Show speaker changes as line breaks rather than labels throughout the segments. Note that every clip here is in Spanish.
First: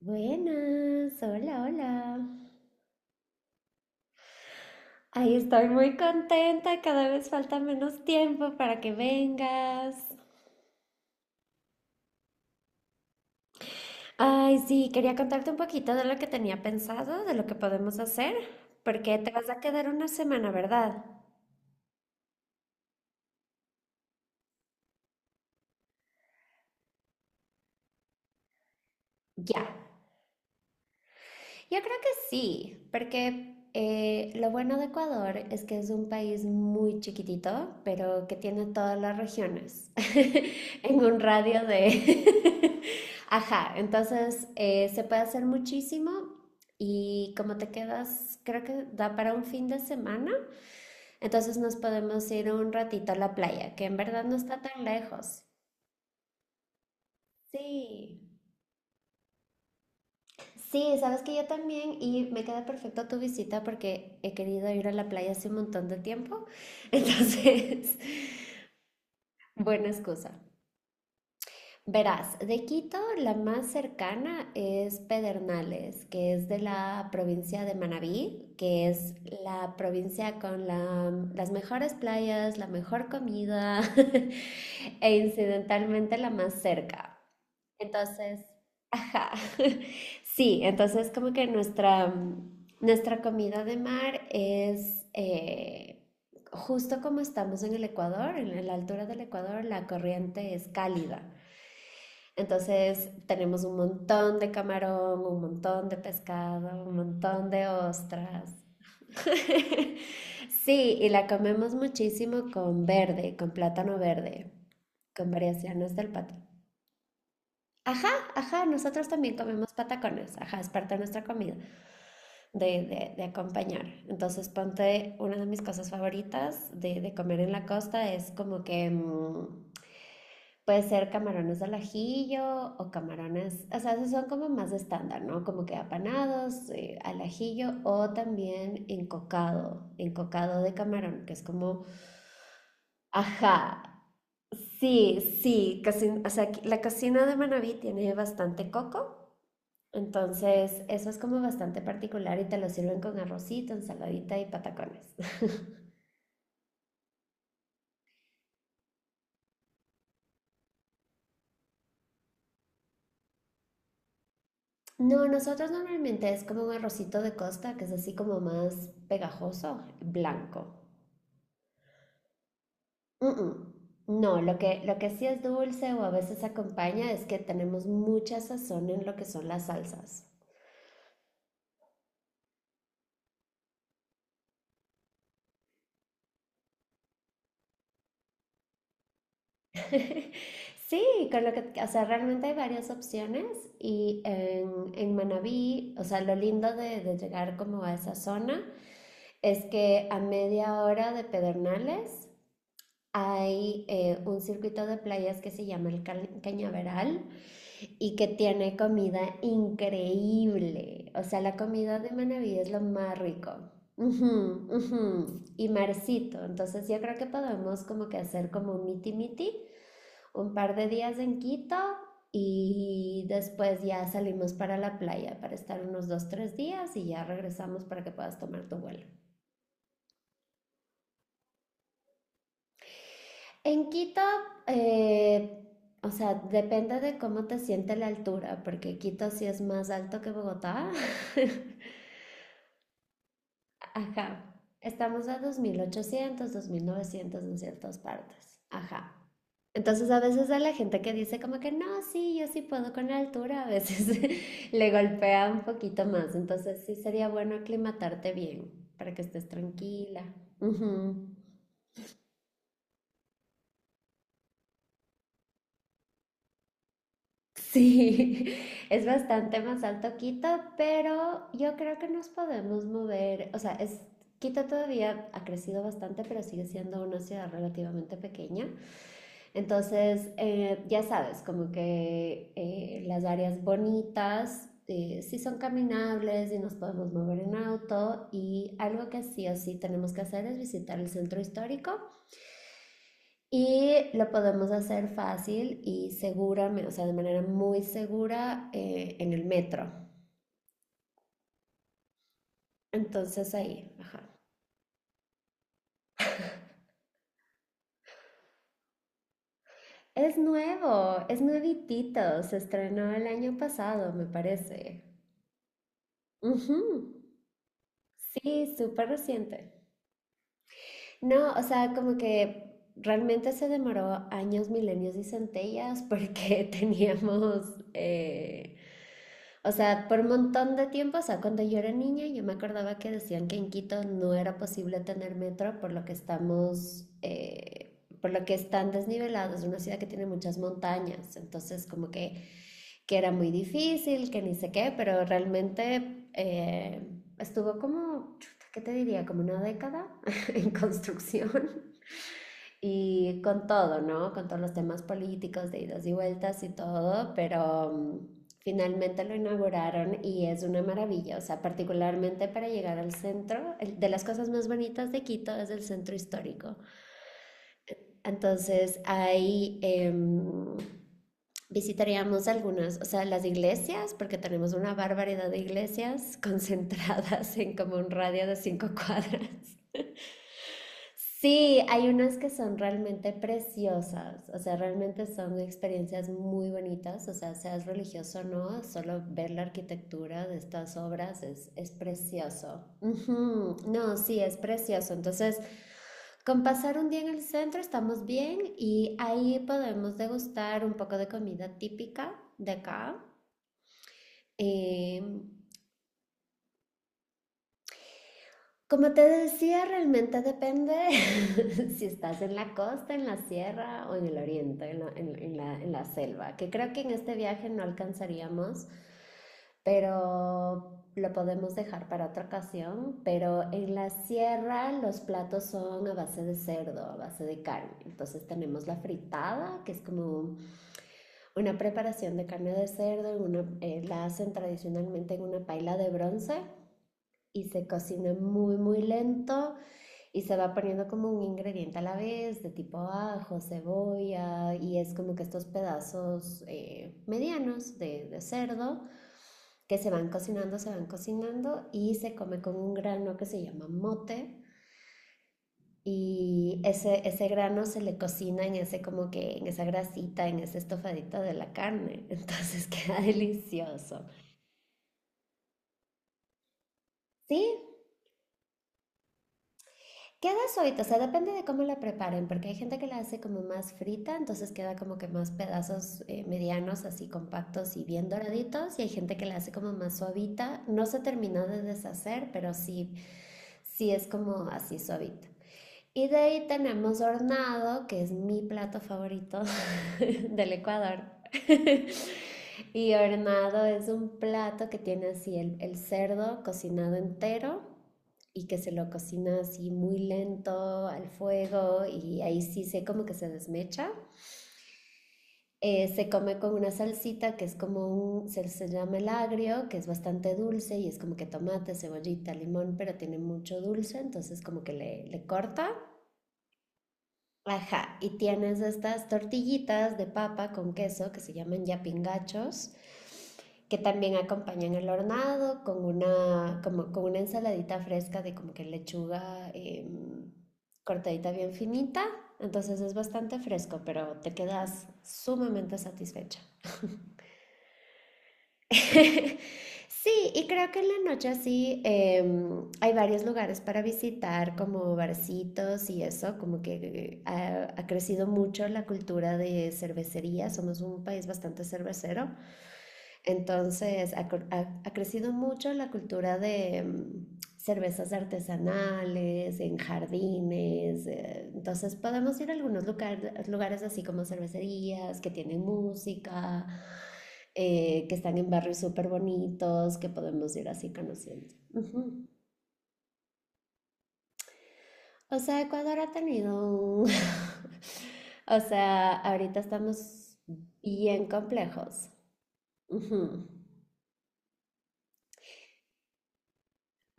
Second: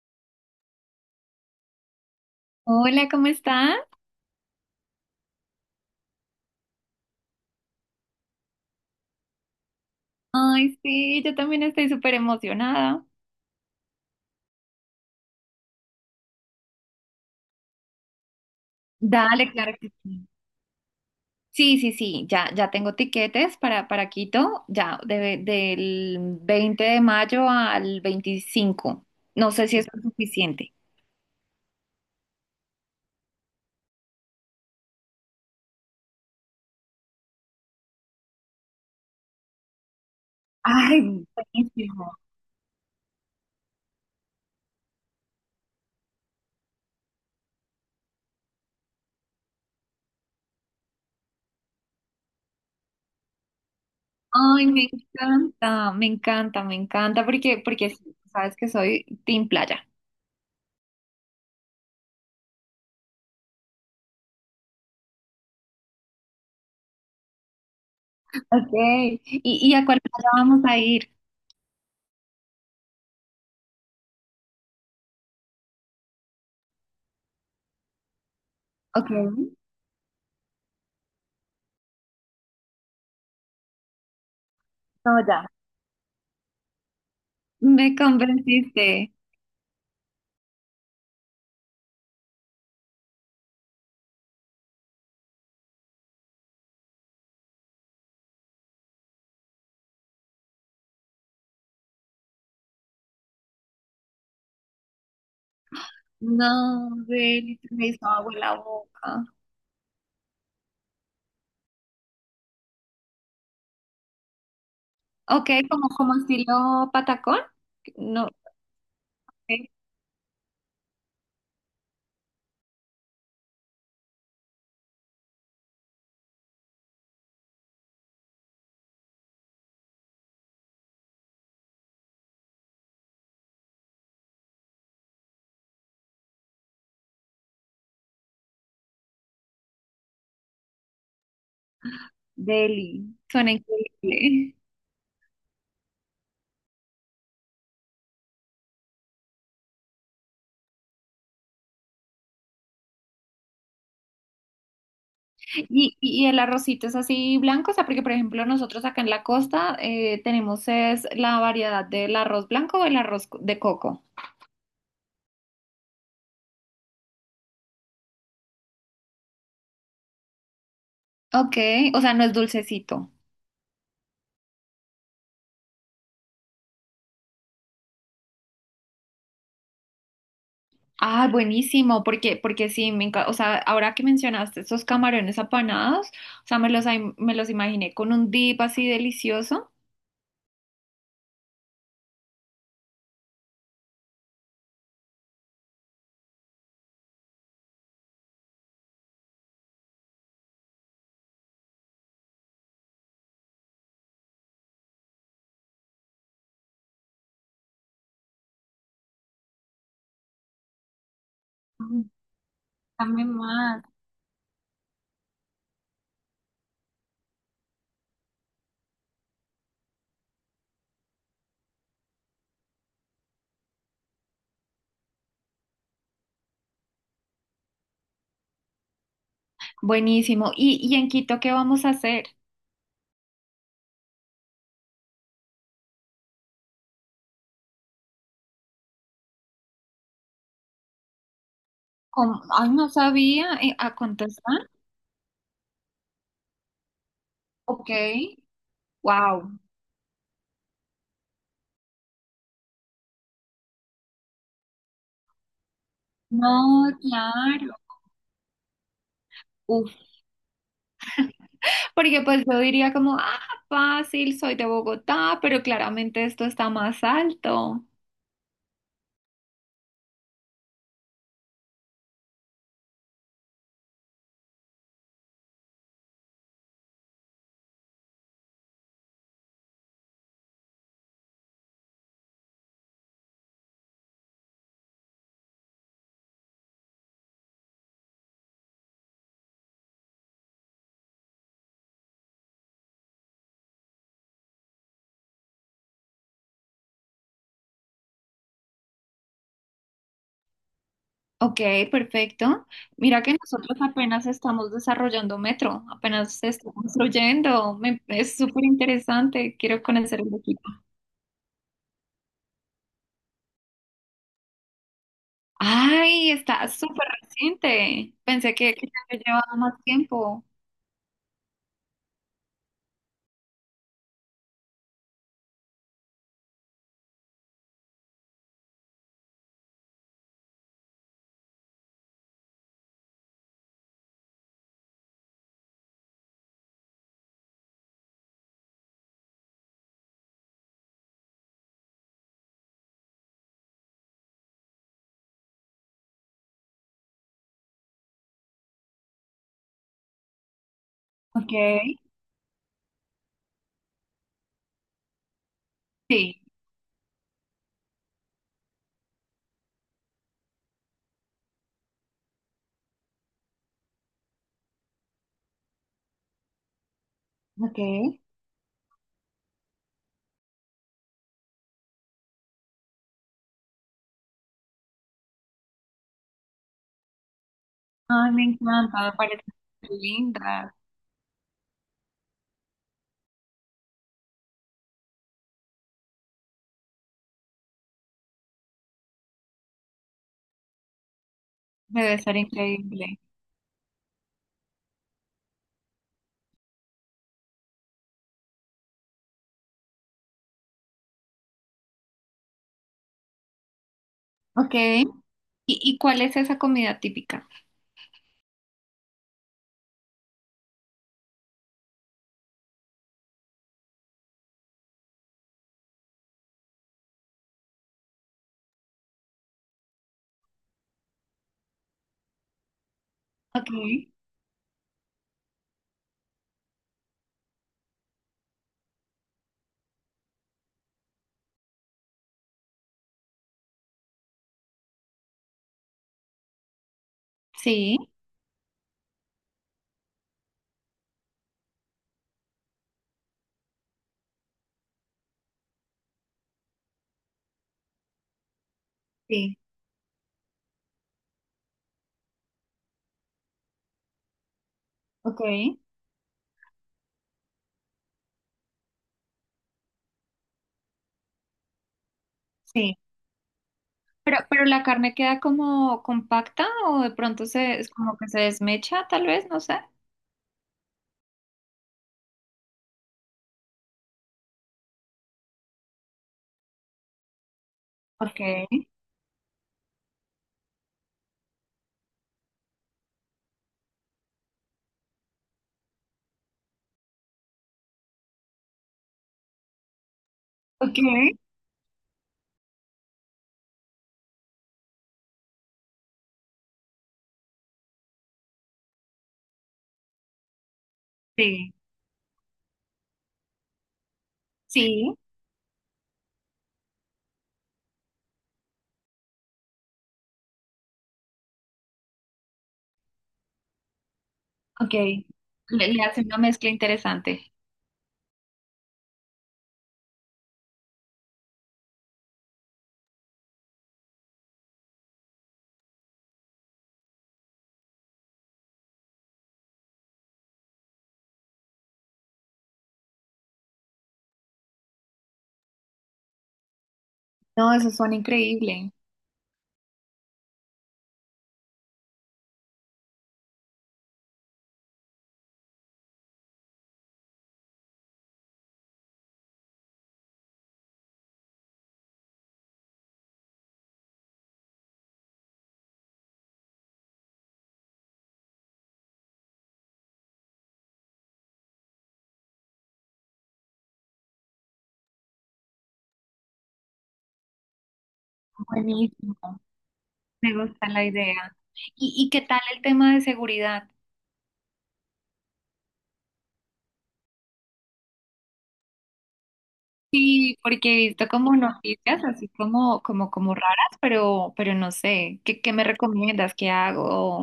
Buenas, hola, hola.
Hola, ¿cómo estás?
Ay, estoy muy contenta, cada vez falta menos tiempo para que vengas.
Ay, sí, yo también estoy súper emocionada.
Ay, sí, quería contarte un poquito de lo que tenía pensado, de lo que podemos hacer, porque te vas
Dale,
a
claro
quedar
que
una
sí.
semana, ¿verdad?
Sí, sí, sí, ya, ya tengo tiquetes para Quito, ya, del 20 de mayo al 25. No sé
Ya.
si eso es suficiente.
Yo creo que sí, porque lo bueno de Ecuador es que es un país muy chiquitito, pero que tiene todas las regiones en un
Ay,
radio
buenísimo.
de. Ajá, entonces se puede hacer muchísimo y como te quedas, creo que da para un fin de semana, entonces nos podemos ir un ratito a la playa, que en verdad no está
Ay,
tan
me
lejos.
encanta, me encanta, me encanta, porque sí,
Sí.
sabes que soy team playa.
Sí, sabes que yo también y me queda perfecto tu visita porque he querido ir a la playa hace un montón de tiempo. Entonces,
Ok, ¿y a
buena
cuál playa
excusa.
vamos a ir?
Verás, de Quito la más cercana es Pedernales, que es de la provincia de Manabí, que
Ok,
es
no,
la provincia con las mejores playas, la mejor comida e
ya.
incidentalmente la más cerca.
Me
Entonces,
convenciste.
ajá. Sí, entonces como que nuestra comida de mar es justo como estamos en el Ecuador, en la altura del Ecuador, la corriente es cálida. Entonces tenemos un montón de camarón, un montón de pescado,
No,
un montón
Deli,
de
me hizo agua en la
ostras.
boca.
Sí, y la comemos muchísimo con verde, con plátano verde, con
Ok, como,
variaciones del
como
plátano.
estilo patacón.
Ajá,
No,
ajá, nosotros también
ok,
comemos patacones, ajá, es parte de nuestra comida, de acompañar. Entonces, ponte una de mis cosas favoritas de comer en la costa es como que puede ser camarones al ajillo o camarones, o sea, esos son como más estándar, ¿no? Como que apanados, al ajillo o también encocado, encocado de camarón, que es como,
Deli, suena
ajá,
increíble.
sí, sí, casi, o sea, la cocina de Manaví tiene bastante coco. Entonces, eso es como bastante particular y te lo sirven con arrocito, ensaladita y patacones.
Y el arrocito es así blanco, o sea, porque por ejemplo nosotros acá en la costa tenemos es la variedad del arroz blanco o el arroz de coco.
No, nosotros normalmente es como un arrocito de costa, que es así como más pegajoso, blanco.
Ok, o sea, no es dulcecito.
Mm, mm. No, lo que sí es dulce o a veces acompaña es que tenemos mucha sazón en lo que son las salsas.
Ah, buenísimo, porque sí, me encanta, o sea, ahora que mencionaste esos camarones apanados, o sea, me los imaginé con un dip así delicioso.
Sí, con lo que, o sea, realmente hay varias opciones y en Manabí, o sea, lo lindo de llegar como a esa zona es que a media hora de Pedernales hay un circuito de playas que se llama el Cañaveral y que tiene comida increíble. O sea, la comida de Manaví es lo más
Dame
rico.
más.
Ujú, ujú. Y Marcito, entonces yo creo que podemos como que hacer como un miti miti, un par de días en Quito y después ya salimos para la playa para estar unos 2, 3 días y ya regresamos para que puedas tomar tu vuelo.
Buenísimo. ¿Y en Quito qué vamos a hacer?
En Quito, eh, o sea, depende de cómo te siente la altura, porque Quito sí es más alto que Bogotá.
¿Cómo? Ay, no sabía. ¿A cuánto
Ajá.
están?
Estamos a dos mil ochocientos, 2.900 en
Ok.
ciertas partes. Ajá.
Wow.
Entonces a veces a la gente que dice como que no, sí, yo sí puedo con la altura, a veces le golpea un poquito más. Entonces
No,
sí sería bueno
claro.
aclimatarte bien para que estés
Uf,
tranquila. Ujú.
porque pues yo diría como, ah, fácil, soy de Bogotá, pero claramente esto está más alto.
Sí, es bastante más alto Quito, pero yo creo que nos podemos mover. O sea, Quito todavía ha crecido bastante, pero sigue siendo una ciudad relativamente pequeña. Entonces, ya sabes, como que las áreas bonitas sí son caminables y nos podemos mover en auto. Y algo que sí o sí tenemos que hacer es visitar el centro histórico y lo podemos hacer fácil y seguramente, o sea, de manera muy segura en el metro.
Ok, perfecto. Mira que
Entonces
nosotros
ahí,
apenas
ajá.
estamos desarrollando metro, apenas se está construyendo. Es súper interesante, quiero conocer el de
Es
Quito.
nuevo, es nuevitito, se estrenó el año pasado, me parece.
Ay, está
Ujú,
súper reciente. Pensé que,
sí,
que ya
súper
había llevado más
reciente.
tiempo.
No, o sea, como que realmente se demoró años, milenios y centellas porque teníamos eh, o sea, por un montón de tiempo, o sea, cuando yo era niña, yo me acordaba que decían que en Quito no era posible tener metro por lo que es tan desnivelado, es una ciudad que tiene muchas montañas, entonces como que era muy difícil, que ni sé qué, pero realmente estuvo como, chuta, ¿qué te diría? Como una década en
Ok,
construcción y con todo, ¿no? Con todos los temas políticos de idas y
sí,
vueltas y todo, pero finalmente lo inauguraron y es una maravilla. O sea, particularmente para llegar al centro, de las cosas más bonitas de Quito es el centro histórico.
ok.
Entonces, ahí visitaríamos algunas, o sea, las iglesias, porque tenemos una barbaridad de iglesias concentradas en como un
Ay, me
radio de cinco
encanta, me parece
cuadras.
súper linda.
Sí, hay unas que son realmente preciosas, o sea, realmente son experiencias muy bonitas, o sea, seas religioso o no, solo ver la arquitectura de estas obras es
Debe ser
precioso.
increíble.
Ujú, no, sí, es precioso. Entonces, con pasar un día en el centro estamos bien y ahí podemos degustar un poco de comida típica de acá.
Ok. ¿Y,
em,
y cuál es esa comida típica?
Como te decía, realmente depende si estás en la costa, en la sierra o en el oriente, en la selva, que creo que en este viaje no alcanzaríamos, pero lo podemos dejar para otra ocasión. Pero
Ok,
en la sierra los platos son a base de cerdo, a base de carne. Entonces tenemos la fritada, que es como una preparación de carne de cerdo, la hacen tradicionalmente en una paila de bronce y se
sí,
cocina muy, muy lento. Y se va poniendo como un ingrediente a la vez, de tipo ajo, cebolla, y es como que estos pedazos medianos de cerdo
sí,
que se van cocinando y se come con un grano que se llama mote.
ok,
Y ese grano se le cocina en ese como que, en esa grasita, en ese estofadito de la carne. Entonces
sí.
queda delicioso.
Pero la carne queda como compacta o de pronto
Sí,
se, es como que se desmecha, tal vez, no sé.
queda suavita, o sea, depende de cómo la preparen, porque hay gente que la hace como más frita, entonces queda como que más pedazos medianos, así compactos y bien
Ok,
doraditos, y hay gente que la hace como más suavita. No se terminó de deshacer, pero sí, sí es como así suavita. Y de ahí tenemos hornado, que es mi plato favorito del
ok,
Ecuador. Y hornado es un plato que tiene así el cerdo cocinado entero y que se lo cocina así muy lento al
sí,
fuego y ahí sí se como que se desmecha.
sí,
Se come con una salsita que es como se llama el agrio, que es bastante dulce y es como que tomate, cebollita, limón, pero tiene mucho dulce, entonces como
ok.
que le
Le,
corta.
le hace una mezcla interesante.
Ajá, y tienes estas tortillitas de papa con queso que se llaman yapingachos, que también acompañan el hornado con una ensaladita fresca de como que lechuga cortadita bien finita. Entonces es bastante fresco, pero te quedas sumamente satisfecha.
No, eso suena increíble.
Sí, y creo que en la noche así hay varios lugares para visitar, como barcitos y eso, como que ha crecido mucho la cultura de cervecería, somos un país bastante cervecero, entonces ha crecido mucho la cultura de cervezas artesanales, en jardines, entonces podemos ir a algunos lugares así como cervecerías que tienen música que están en barrios súper
Buenísimo.
bonitos, que
Me
podemos
gusta
ir
la
así
idea.
conociendo.
¿Y qué
Ujú.
tal el tema de seguridad?
O sea, Ecuador ha tenido un- O sea, ahorita
Sí,
estamos
porque he visto
bien
como noticias
complejos.
así como
Ujú.
raras, pero no sé. ¿Qué me recomiendas? ¿Qué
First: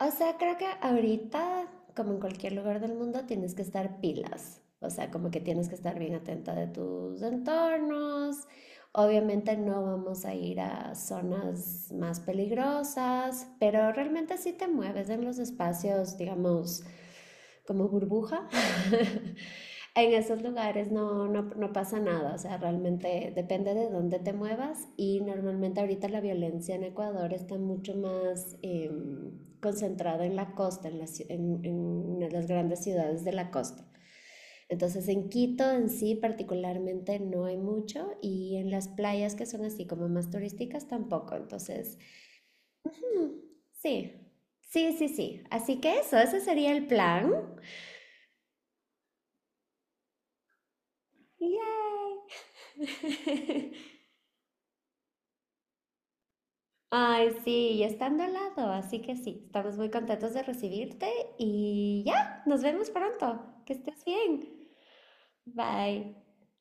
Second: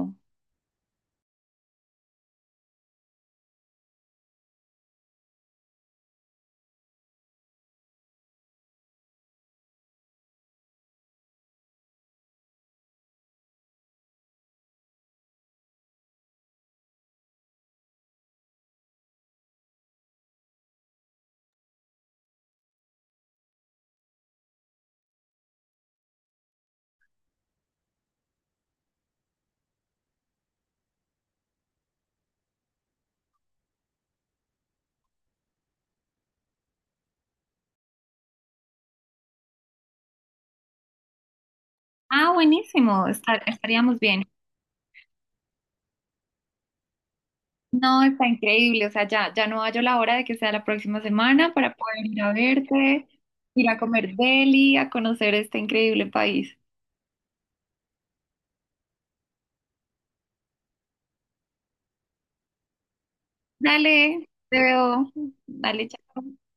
O sea, creo que ahorita, como en cualquier lugar del mundo, tienes que estar pilas. O sea, como que tienes que estar bien atenta de tus entornos. Obviamente no vamos a ir a zonas más peligrosas, pero realmente sí te mueves en los espacios, digamos, como burbuja. En esos lugares no, no, no pasa nada, o sea, realmente depende de dónde te muevas y normalmente ahorita la violencia en Ecuador está mucho más concentrada en la costa, en las grandes ciudades de la costa. Entonces en Quito en sí particularmente no hay mucho y en las playas que son así como más turísticas tampoco, entonces
Ah, buenísimo.
mm,
Estaríamos
sí,
bien.
sí, sí, sí. Así que ese sería el plan.
No, está increíble. O sea, ya no hallo la hora de que sea la próxima semana para poder
¡Yay!
ir a verte, ir a comer deli, a conocer este increíble país.
Ay, sí, y estando al lado, así que sí, estamos muy contentos de recibirte y ya, nos vemos pronto. Que estés
Dale, te
bien.
veo. Dale,
Bye.
chao.